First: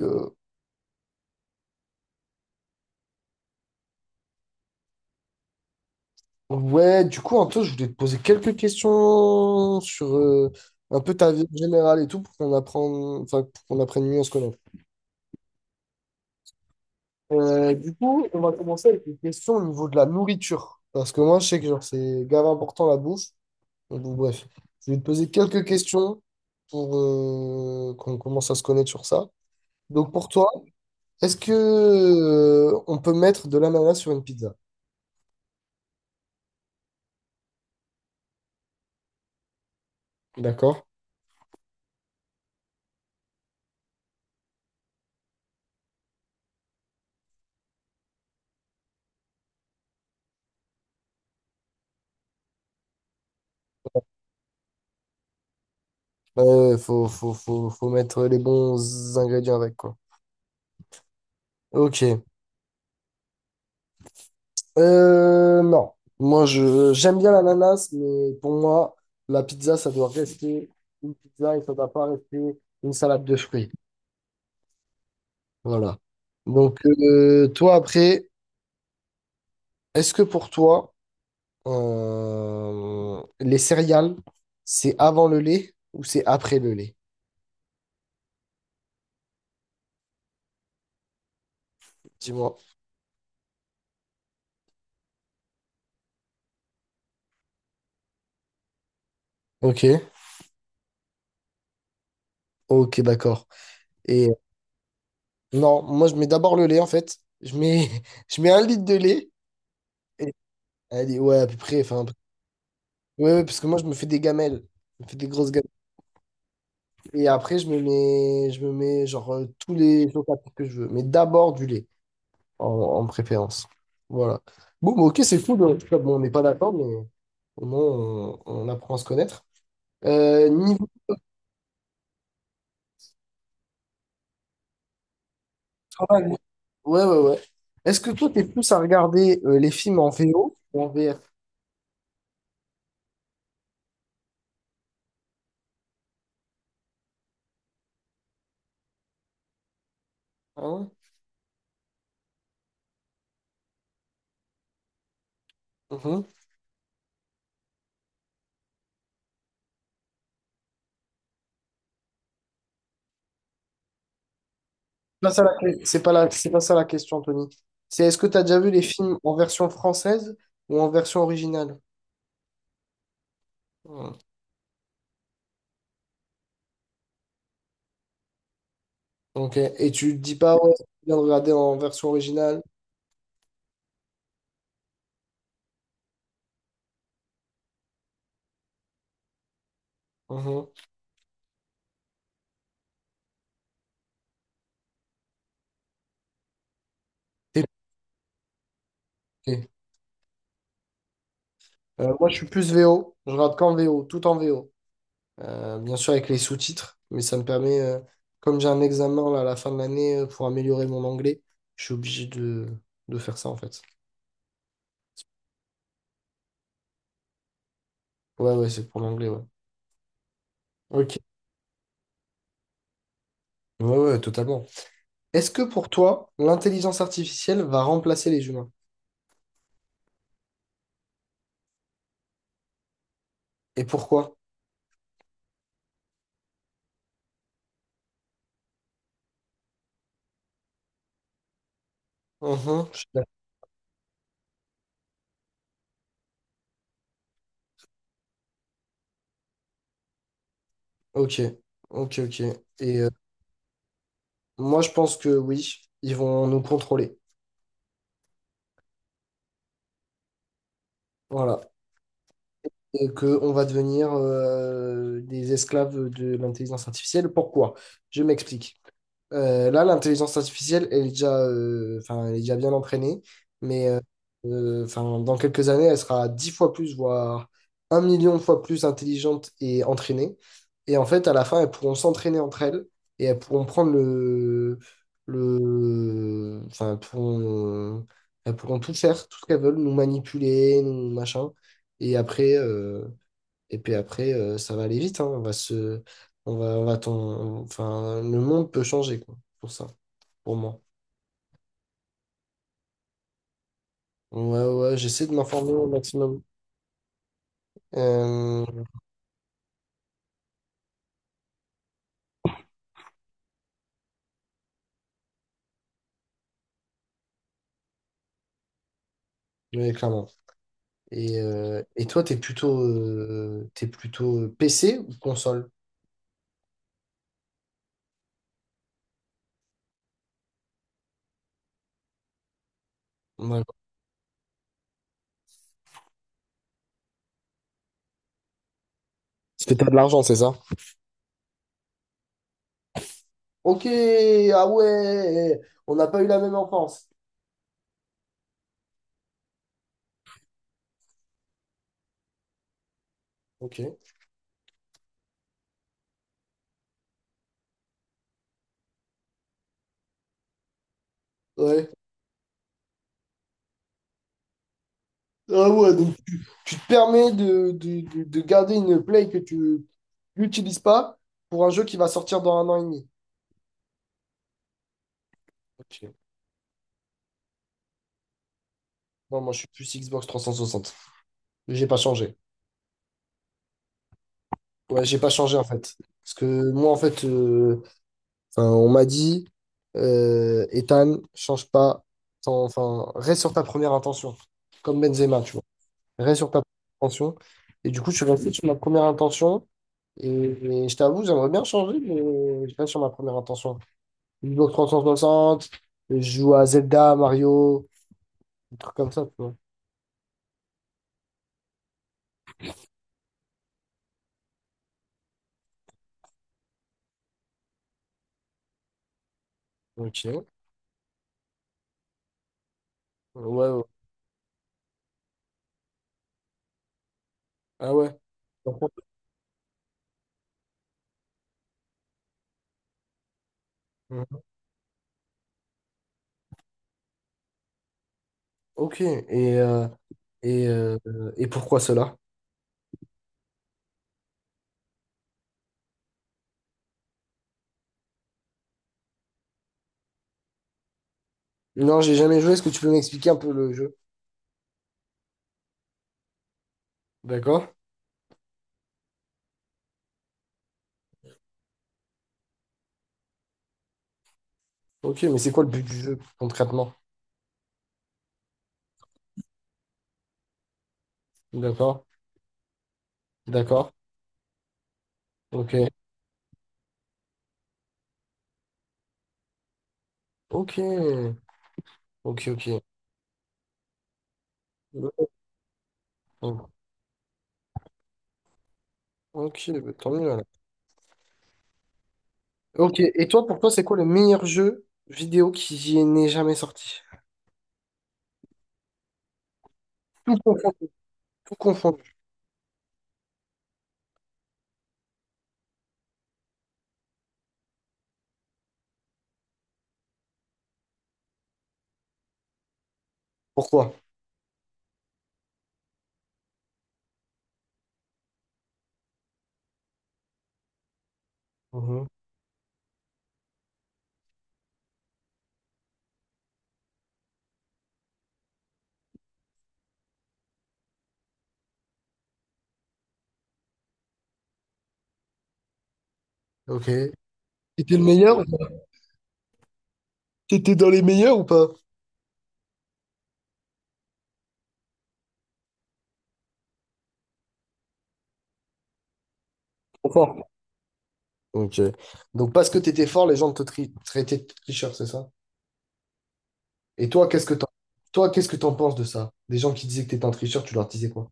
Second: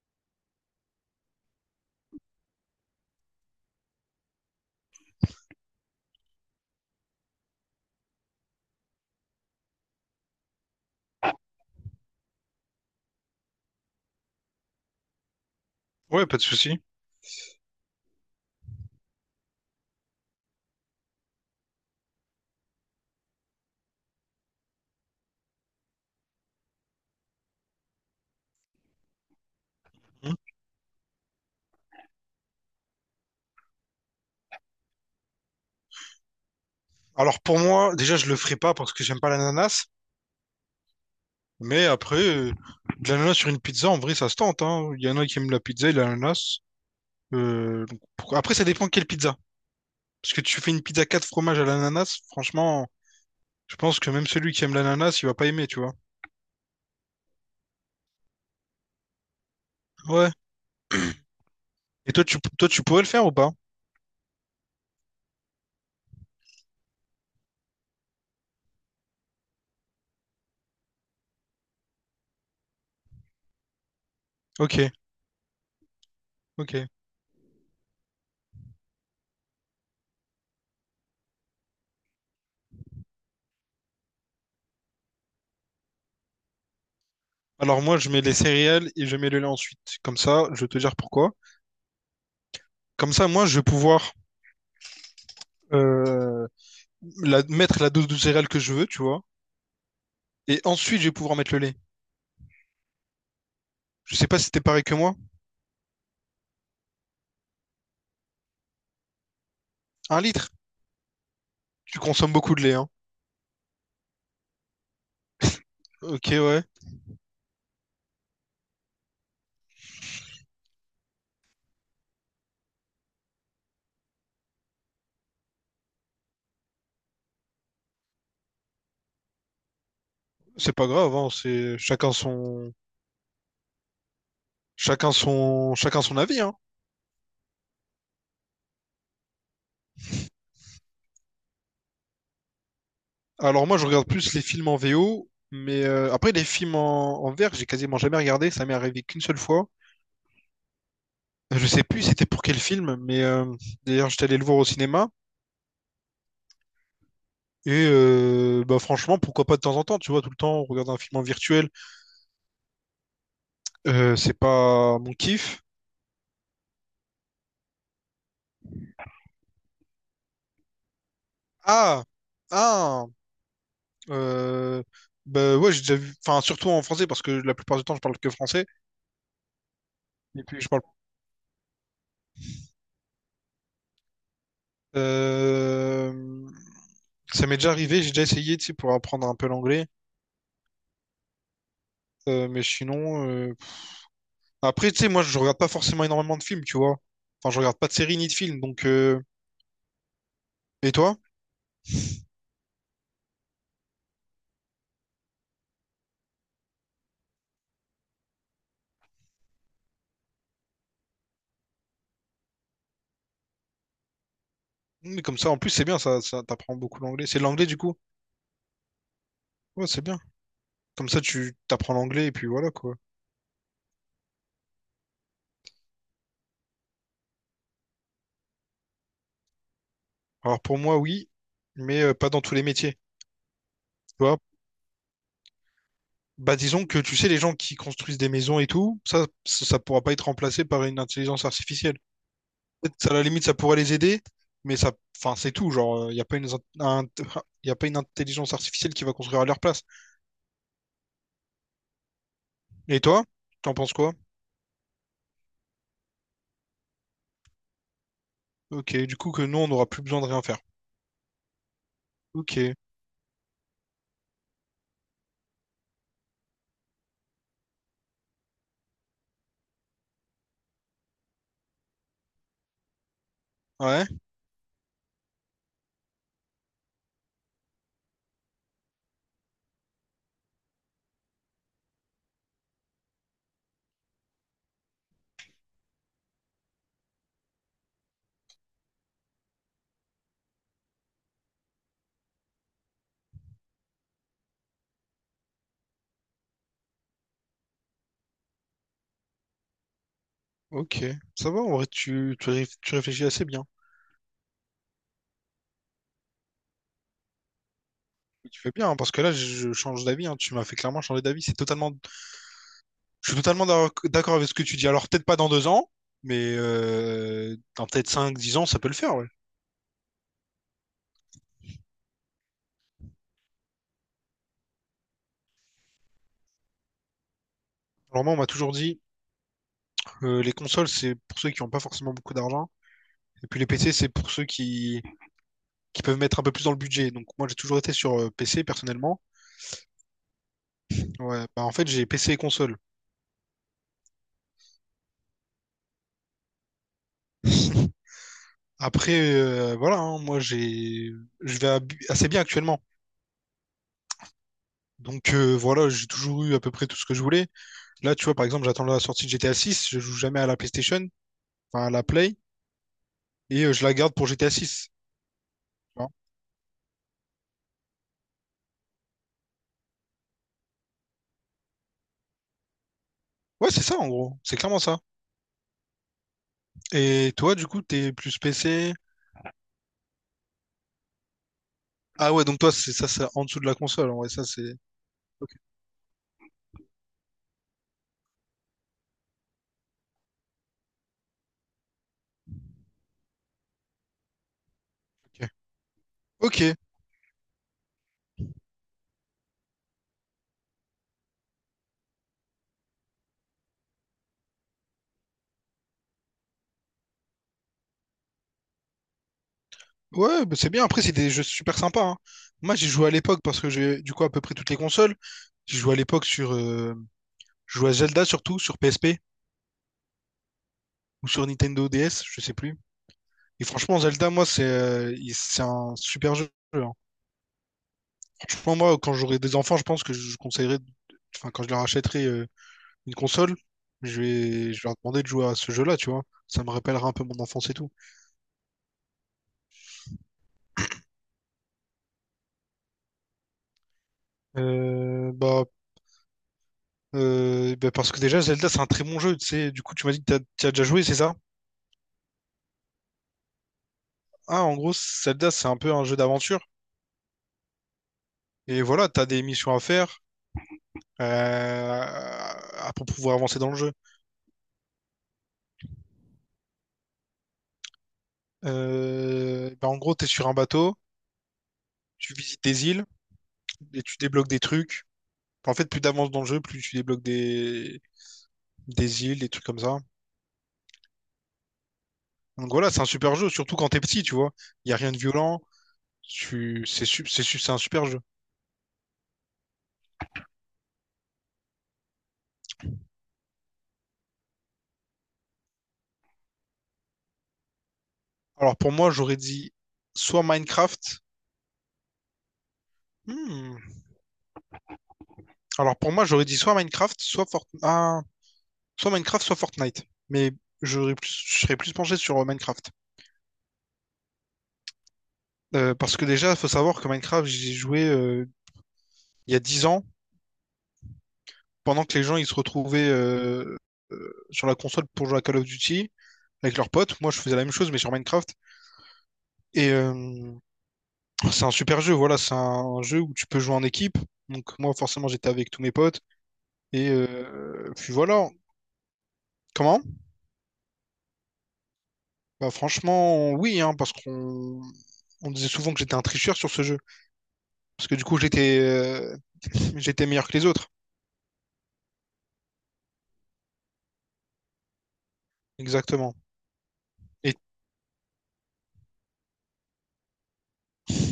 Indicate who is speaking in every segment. Speaker 1: Euh, ouais, du coup, Anto, je voulais te poser quelques questions sur un peu ta vie générale et tout pour qu'on apprenne, enfin, pour qu'on apprenne mieux à se connaître.
Speaker 2: Ouais, pas de souci.
Speaker 1: Du coup, on va commencer avec une question au niveau de la nourriture. Parce que moi, je sais que genre, c'est grave important la bouffe. Donc, bon, bref, je vais te poser quelques questions pour qu'on commence à se connaître sur ça. Donc, pour
Speaker 2: Mhm.
Speaker 1: toi, est-ce que on peut mettre de l'ananas sur une pizza?
Speaker 2: Alors pour moi, déjà, je le ferai pas parce que j'aime pas l'ananas.
Speaker 1: D'accord?
Speaker 2: Mais après, de l'ananas sur une pizza, en vrai, ça se tente, hein. Il y en a qui aiment la pizza et l'ananas. Donc, après, ça dépend quelle pizza. Parce que tu fais une pizza 4 fromages à l'ananas, franchement, je pense que même celui qui aime l'ananas, il va pas aimer, tu vois.
Speaker 1: Faut mettre les bons ingrédients avec, quoi.
Speaker 2: Ouais. Et
Speaker 1: Ok.
Speaker 2: toi, toi, tu pourrais le faire ou pas?
Speaker 1: Non. Moi, je j'aime bien l'ananas, mais pour moi, la pizza, ça doit rester une pizza et ça doit pas rester une salade de fruits.
Speaker 2: Ok,
Speaker 1: Voilà. Donc,
Speaker 2: ok.
Speaker 1: toi, après, est-ce que pour toi, les céréales, c'est avant le lait ou c'est après le lait?
Speaker 2: Alors moi, je mets les céréales et je mets le lait ensuite. Comme ça, je vais te dire pourquoi.
Speaker 1: Dis-moi.
Speaker 2: Comme ça, moi, je vais pouvoir euh, mettre la dose de céréales que je veux, tu vois.
Speaker 1: Ok.
Speaker 2: Et ensuite, je vais pouvoir mettre le lait.
Speaker 1: Ok, d'accord.
Speaker 2: Je sais
Speaker 1: Et
Speaker 2: pas si t'es pareil que moi.
Speaker 1: non, moi, je mets d'abord le lait, en fait. Je mets, je mets un litre de lait.
Speaker 2: Un
Speaker 1: Et,
Speaker 2: litre?
Speaker 1: elle ouais, à peu près.
Speaker 2: Tu
Speaker 1: Enfin,
Speaker 2: consommes beaucoup de lait, hein.
Speaker 1: ouais, ouais, parce que moi, je me fais des gamelles. Je me fais des grosses gamelles.
Speaker 2: Ok, ouais.
Speaker 1: Et après, je me mets genre tous les chocolats que je veux. Mais d'abord du lait, en préférence. Voilà. Bon, bah, ok, c'est cool. En tout cas, bon, on n'est pas d'accord, mais au moins, on apprend à se connaître.
Speaker 2: C'est pas
Speaker 1: Niveau
Speaker 2: grave, hein. C'est chacun son
Speaker 1: travail,
Speaker 2: avis, hein.
Speaker 1: ouais, ouais, ouais. Est-ce que toi, t'es plus à regarder les films en VO ou en VF?
Speaker 2: Alors moi, je regarde plus les films en VO, mais après les films en VF, j'ai quasiment jamais regardé. Ça m'est arrivé qu'une seule fois.
Speaker 1: Hein.
Speaker 2: Je sais plus c'était pour quel film, mais d'ailleurs, j'étais allé le voir au cinéma.
Speaker 1: Mhm.
Speaker 2: Et bah franchement, pourquoi pas de temps en temps, tu vois, tout le temps, regarder un film en virtuel, c'est pas mon kiff.
Speaker 1: C'est pas ça la question, Tony. C'est est-ce que tu as déjà vu les films en version française ou en version originale?
Speaker 2: Ah! Ah! Euh, Bah ouais, j'ai déjà vu. Enfin, surtout en français, parce que la plupart du temps, je parle que français.
Speaker 1: Ok. Et tu te dis
Speaker 2: Et
Speaker 1: pas,
Speaker 2: puis, je
Speaker 1: ouais,
Speaker 2: parle.
Speaker 1: c'est bien de regarder en version originale.
Speaker 2: Euh, Ça m'est déjà arrivé, j'ai déjà essayé, tu sais, pour apprendre un peu l'anglais.
Speaker 1: Mhm.
Speaker 2: Mais sinon. Après, tu sais, moi, je regarde pas forcément énormément de films, tu vois. Enfin, je
Speaker 1: T'es
Speaker 2: regarde pas de séries ni de films. Donc.
Speaker 1: bloqué.
Speaker 2: Et toi?
Speaker 1: Moi, je suis plus VO. Je regarde qu'en VO, tout en VO. Bien sûr, avec les sous-titres, mais ça me permet, comme j'ai un examen là, à la fin de l'année pour améliorer mon anglais, je suis obligé de faire ça en fait.
Speaker 2: Mais comme ça, en plus, c'est bien, ça t'apprend beaucoup l'anglais. C'est de l'anglais, du coup?
Speaker 1: Ouais, ouais, c'est pour l'anglais, ouais.
Speaker 2: Ouais, c'est bien. Comme
Speaker 1: Ok.
Speaker 2: ça, tu t'apprends l'anglais, et puis voilà, quoi.
Speaker 1: Ouais, ouais, totalement. Est-ce que pour toi, l'intelligence artificielle va remplacer les humains?
Speaker 2: Alors, pour moi, oui, mais pas dans tous les métiers.
Speaker 1: Et
Speaker 2: Tu
Speaker 1: pourquoi?
Speaker 2: vois. Bah disons que tu sais, les gens qui construisent des maisons et tout, ça pourra pas être remplacé par une intelligence artificielle.
Speaker 1: Mhm.
Speaker 2: Peut-être,
Speaker 1: Je suis
Speaker 2: ça, à la
Speaker 1: d'accord.
Speaker 2: limite, ça pourrait les aider, mais ça, enfin, c'est tout. Genre, il n'y a pas une, un- y a pas une intelligence artificielle qui va construire à leur place.
Speaker 1: Ok. Ok, ok.
Speaker 2: Et
Speaker 1: Et euh,
Speaker 2: toi, t'en penses quoi?
Speaker 1: Moi, je pense que oui, ils vont nous contrôler.
Speaker 2: Ok, du coup que nous, on n'aura plus besoin de rien faire.
Speaker 1: Voilà.
Speaker 2: Ok,
Speaker 1: Et qu'on va devenir des esclaves de l'intelligence artificielle. Pourquoi? Je m'explique. Là, l'intelligence artificielle, elle est déjà, enfin, elle est déjà bien entraînée, mais euh,
Speaker 2: ouais,
Speaker 1: euh, enfin, dans quelques années, elle sera 10 fois plus, voire 1 million de fois plus intelligente et entraînée. Et en fait, à la fin, elles pourront s'entraîner entre elles et elles pourront prendre enfin, elles pourront tout faire, tout ce qu'elles veulent, nous manipuler, nous machin. Et après, euh, et puis après, ça va aller vite, hein. On va se, on va, enfin, le monde peut changer, quoi, pour ça, pour moi.
Speaker 2: ok. Ça va, en vrai, tu réfléchis assez bien.
Speaker 1: Ouais, ouais, j'essaie de m'informer au maximum,
Speaker 2: Tu fais
Speaker 1: euh,
Speaker 2: bien, hein, parce que là, je change d'avis, hein. Tu m'as fait clairement changer d'avis. C'est totalement Je suis totalement d'accord avec ce que tu dis. Alors, peut-être pas dans 2 ans, mais dans peut-être 5, 10 ans, ça peut le faire, ouais.
Speaker 1: ouais, clairement. Et toi, t'es plutôt PC ou console?
Speaker 2: Alors moi, on m'a toujours dit, les consoles, c'est pour ceux qui n'ont pas forcément beaucoup d'argent. Et puis
Speaker 1: Ouais.
Speaker 2: les PC, c'est pour ceux qui peuvent mettre un peu plus dans le budget. Donc moi, j'ai toujours été sur PC, personnellement.
Speaker 1: Parce que t'as de l'argent, c'est ça?
Speaker 2: Ouais, bah, en fait, j'ai PC et console.
Speaker 1: Ok, ah ouais, on n'a pas eu la même enfance.
Speaker 2: Après, voilà, hein, moi, je vais assez bien actuellement.
Speaker 1: Ok.
Speaker 2: Donc voilà, j'ai toujours eu à peu près tout ce que je voulais. Là, tu vois, par exemple, j'attends la sortie de GTA 6, je joue jamais à la PlayStation, enfin à
Speaker 1: Ouais.
Speaker 2: la Play. Et je la garde pour GTA 6.
Speaker 1: Ah ouais, donc tu te permets de garder une play que tu n'utilises pas pour un jeu qui va sortir dans 1 an et demi.
Speaker 2: Ouais, c'est ça en gros, c'est clairement ça.
Speaker 1: Ok.
Speaker 2: Et toi, du coup, t'es plus PC.
Speaker 1: Non, moi, je suis plus Xbox 360. J'ai pas
Speaker 2: Ah
Speaker 1: changé.
Speaker 2: ouais, donc toi, c'est ça, c'est en dessous de la console. Ouais, ça, c'est.
Speaker 1: Ouais, j'ai pas
Speaker 2: Ok.
Speaker 1: changé, en fait. Parce que moi, en fait, enfin, on m'a dit, Ethan, change pas. Enfin, reste sur ta première intention. Comme Benzema,
Speaker 2: Ok.
Speaker 1: tu vois. Reste sur
Speaker 2: Ok.
Speaker 1: ta première intention. Et du coup, je suis resté sur ma première intention. Et je t'avoue, j'aimerais bien changer, mais je reste sur ma première intention. Xbox 360, je joue à Zelda, Mario, des trucs comme ça, tu vois.
Speaker 2: Ouais, bah, c'est bien. Après, c'est des jeux super sympas, hein. Moi, j'ai joué à l'époque parce que j'ai, du coup, à peu près toutes les consoles. J'ai joué à l'époque sur. Je jouais à Zelda surtout, sur PSP
Speaker 1: Ok.
Speaker 2: ou sur Nintendo DS, je sais plus. Et
Speaker 1: Ouais, ouais.
Speaker 2: franchement, Zelda, moi, c'est un super jeu, hein.
Speaker 1: Ah ouais.
Speaker 2: Franchement, moi, quand j'aurai des enfants, je pense que je conseillerais. Enfin, quand je leur achèterai une console,
Speaker 1: Mhm.
Speaker 2: je vais leur demander de jouer à ce jeu-là, tu vois. Ça me rappellera un peu mon enfance et tout.
Speaker 1: Ok. Et, euh, et pourquoi cela?
Speaker 2: Euh, bah, Bah parce que déjà, Zelda, c'est un très bon jeu, tu sais. Du coup, tu m'as dit que t'y as déjà joué, c'est ça?
Speaker 1: Non, j'ai jamais joué. Est-ce que tu peux m'expliquer un peu le jeu?
Speaker 2: Ah, en gros, Zelda, c'est un peu un jeu d'aventure.
Speaker 1: D'accord.
Speaker 2: Et voilà, t'as des missions à faire pour pouvoir avancer dans le jeu.
Speaker 1: Ok, mais c'est quoi le but du jeu concrètement?
Speaker 2: Bah, en gros, t'es sur un bateau,
Speaker 1: D'accord.
Speaker 2: tu visites des îles
Speaker 1: D'accord.
Speaker 2: et tu débloques des trucs. En
Speaker 1: Ok.
Speaker 2: fait, plus t'avances dans le jeu, plus tu débloques des îles, des trucs comme ça.
Speaker 1: Ok. Ok,
Speaker 2: Donc
Speaker 1: ok.
Speaker 2: voilà, c'est un super jeu, surtout quand t'es petit, tu vois. Il n'y a rien de violent.
Speaker 1: Mhm.
Speaker 2: Tu... C'est su- c'est su- C'est un super jeu.
Speaker 1: Ok, bah, tant mieux alors. Ok, et toi, pour toi, c'est quoi le meilleur jeu vidéo qui n'est jamais sorti?
Speaker 2: Alors pour moi, j'aurais dit
Speaker 1: Tout
Speaker 2: soit
Speaker 1: confondu.
Speaker 2: Minecraft.
Speaker 1: Tout confondu.
Speaker 2: Hmm. Alors pour moi, j'aurais dit soit Minecraft, soit Fortnite. Mais je serais plus penché sur Minecraft.
Speaker 1: Pourquoi?
Speaker 2: Parce que déjà, il faut savoir que Minecraft, j'y ai joué il y a 10 ans, pendant que les gens ils se retrouvaient sur la console pour jouer à Call of Duty avec leurs potes. Moi, je faisais la même chose, mais sur Minecraft. Et c'est un super jeu, voilà, c'est un jeu où tu peux jouer en équipe. Donc moi forcément j'étais avec tous mes potes.
Speaker 1: Ok.
Speaker 2: Et
Speaker 1: T'étais le
Speaker 2: puis
Speaker 1: meilleur?
Speaker 2: voilà. Comment?
Speaker 1: T'étais dans les meilleurs ou pas?
Speaker 2: Bah franchement, oui, hein, parce qu'on on disait souvent que j'étais un tricheur sur ce jeu. Parce que du coup j'étais
Speaker 1: Trop
Speaker 2: j'étais
Speaker 1: fort.
Speaker 2: meilleur que les autres.
Speaker 1: Ok. Donc parce que t'étais fort, les gens traitaient de tricheur, c'est ça?
Speaker 2: Exactement.
Speaker 1: Et toi, qu'est-ce que
Speaker 2: Et,
Speaker 1: t'en Toi, qu'est-ce que t'en penses de ça? Des gens qui disaient que t'étais un tricheur, tu leur disais quoi?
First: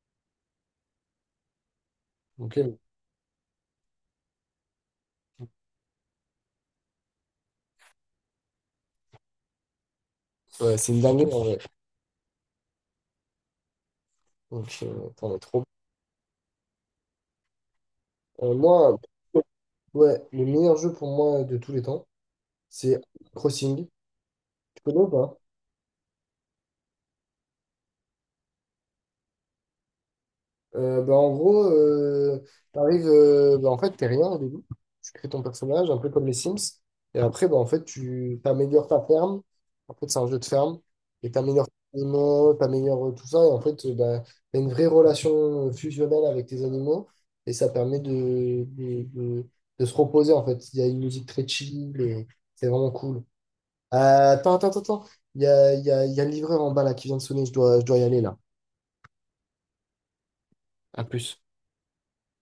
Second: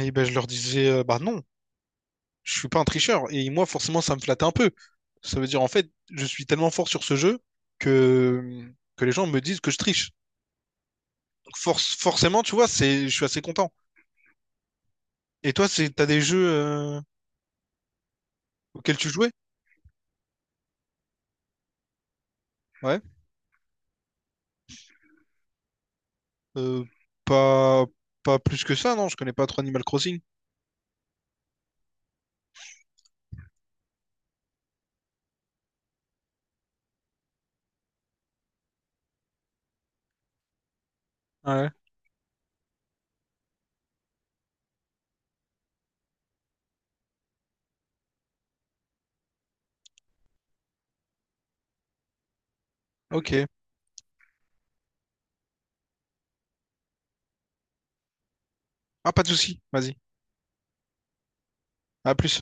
Speaker 2: et ben, je leur disais, bah non,
Speaker 1: Ok,
Speaker 2: je suis pas un tricheur. Et moi forcément ça me flattait un peu. Ça veut dire en fait, je suis tellement fort sur ce jeu que, que les gens me disent que je triche.
Speaker 1: ouais, c'est une dinguerie en
Speaker 2: Donc
Speaker 1: vrai.
Speaker 2: forcément, tu vois, je suis assez content.
Speaker 1: Donc, t'en as
Speaker 2: Et
Speaker 1: trop.
Speaker 2: toi, c'est t'as des jeux auxquels
Speaker 1: Moi,
Speaker 2: tu jouais?
Speaker 1: ouais, le meilleur jeu pour moi de tous les temps,
Speaker 2: Ouais,
Speaker 1: c'est Crossing. Tu connais ou pas?
Speaker 2: Euh, pas pas plus que ça, non? Je connais pas trop Animal Crossing.
Speaker 1: Bah, en gros, t'arrives, bah, en fait, t'es rien au début. Tu crées ton personnage, un peu comme les Sims. Et après, bah, en fait, tu t'améliores ta ferme. En fait, c'est un jeu de ferme. Et t'améliores
Speaker 2: Ouais.
Speaker 1: tes animaux, t'améliores tout ça. Et en fait, bah, t'as une vraie relation fusionnelle avec tes animaux. Et ça permet de se reposer, en fait. Il y a une musique très chill et c'est vraiment cool.
Speaker 2: Ok.
Speaker 1: Euh, attends. Il y a le livreur en bas là qui vient de sonner. Je dois y aller là.
Speaker 2: Ah, pas de souci. Vas-y.
Speaker 1: À plus.
Speaker 2: À plus.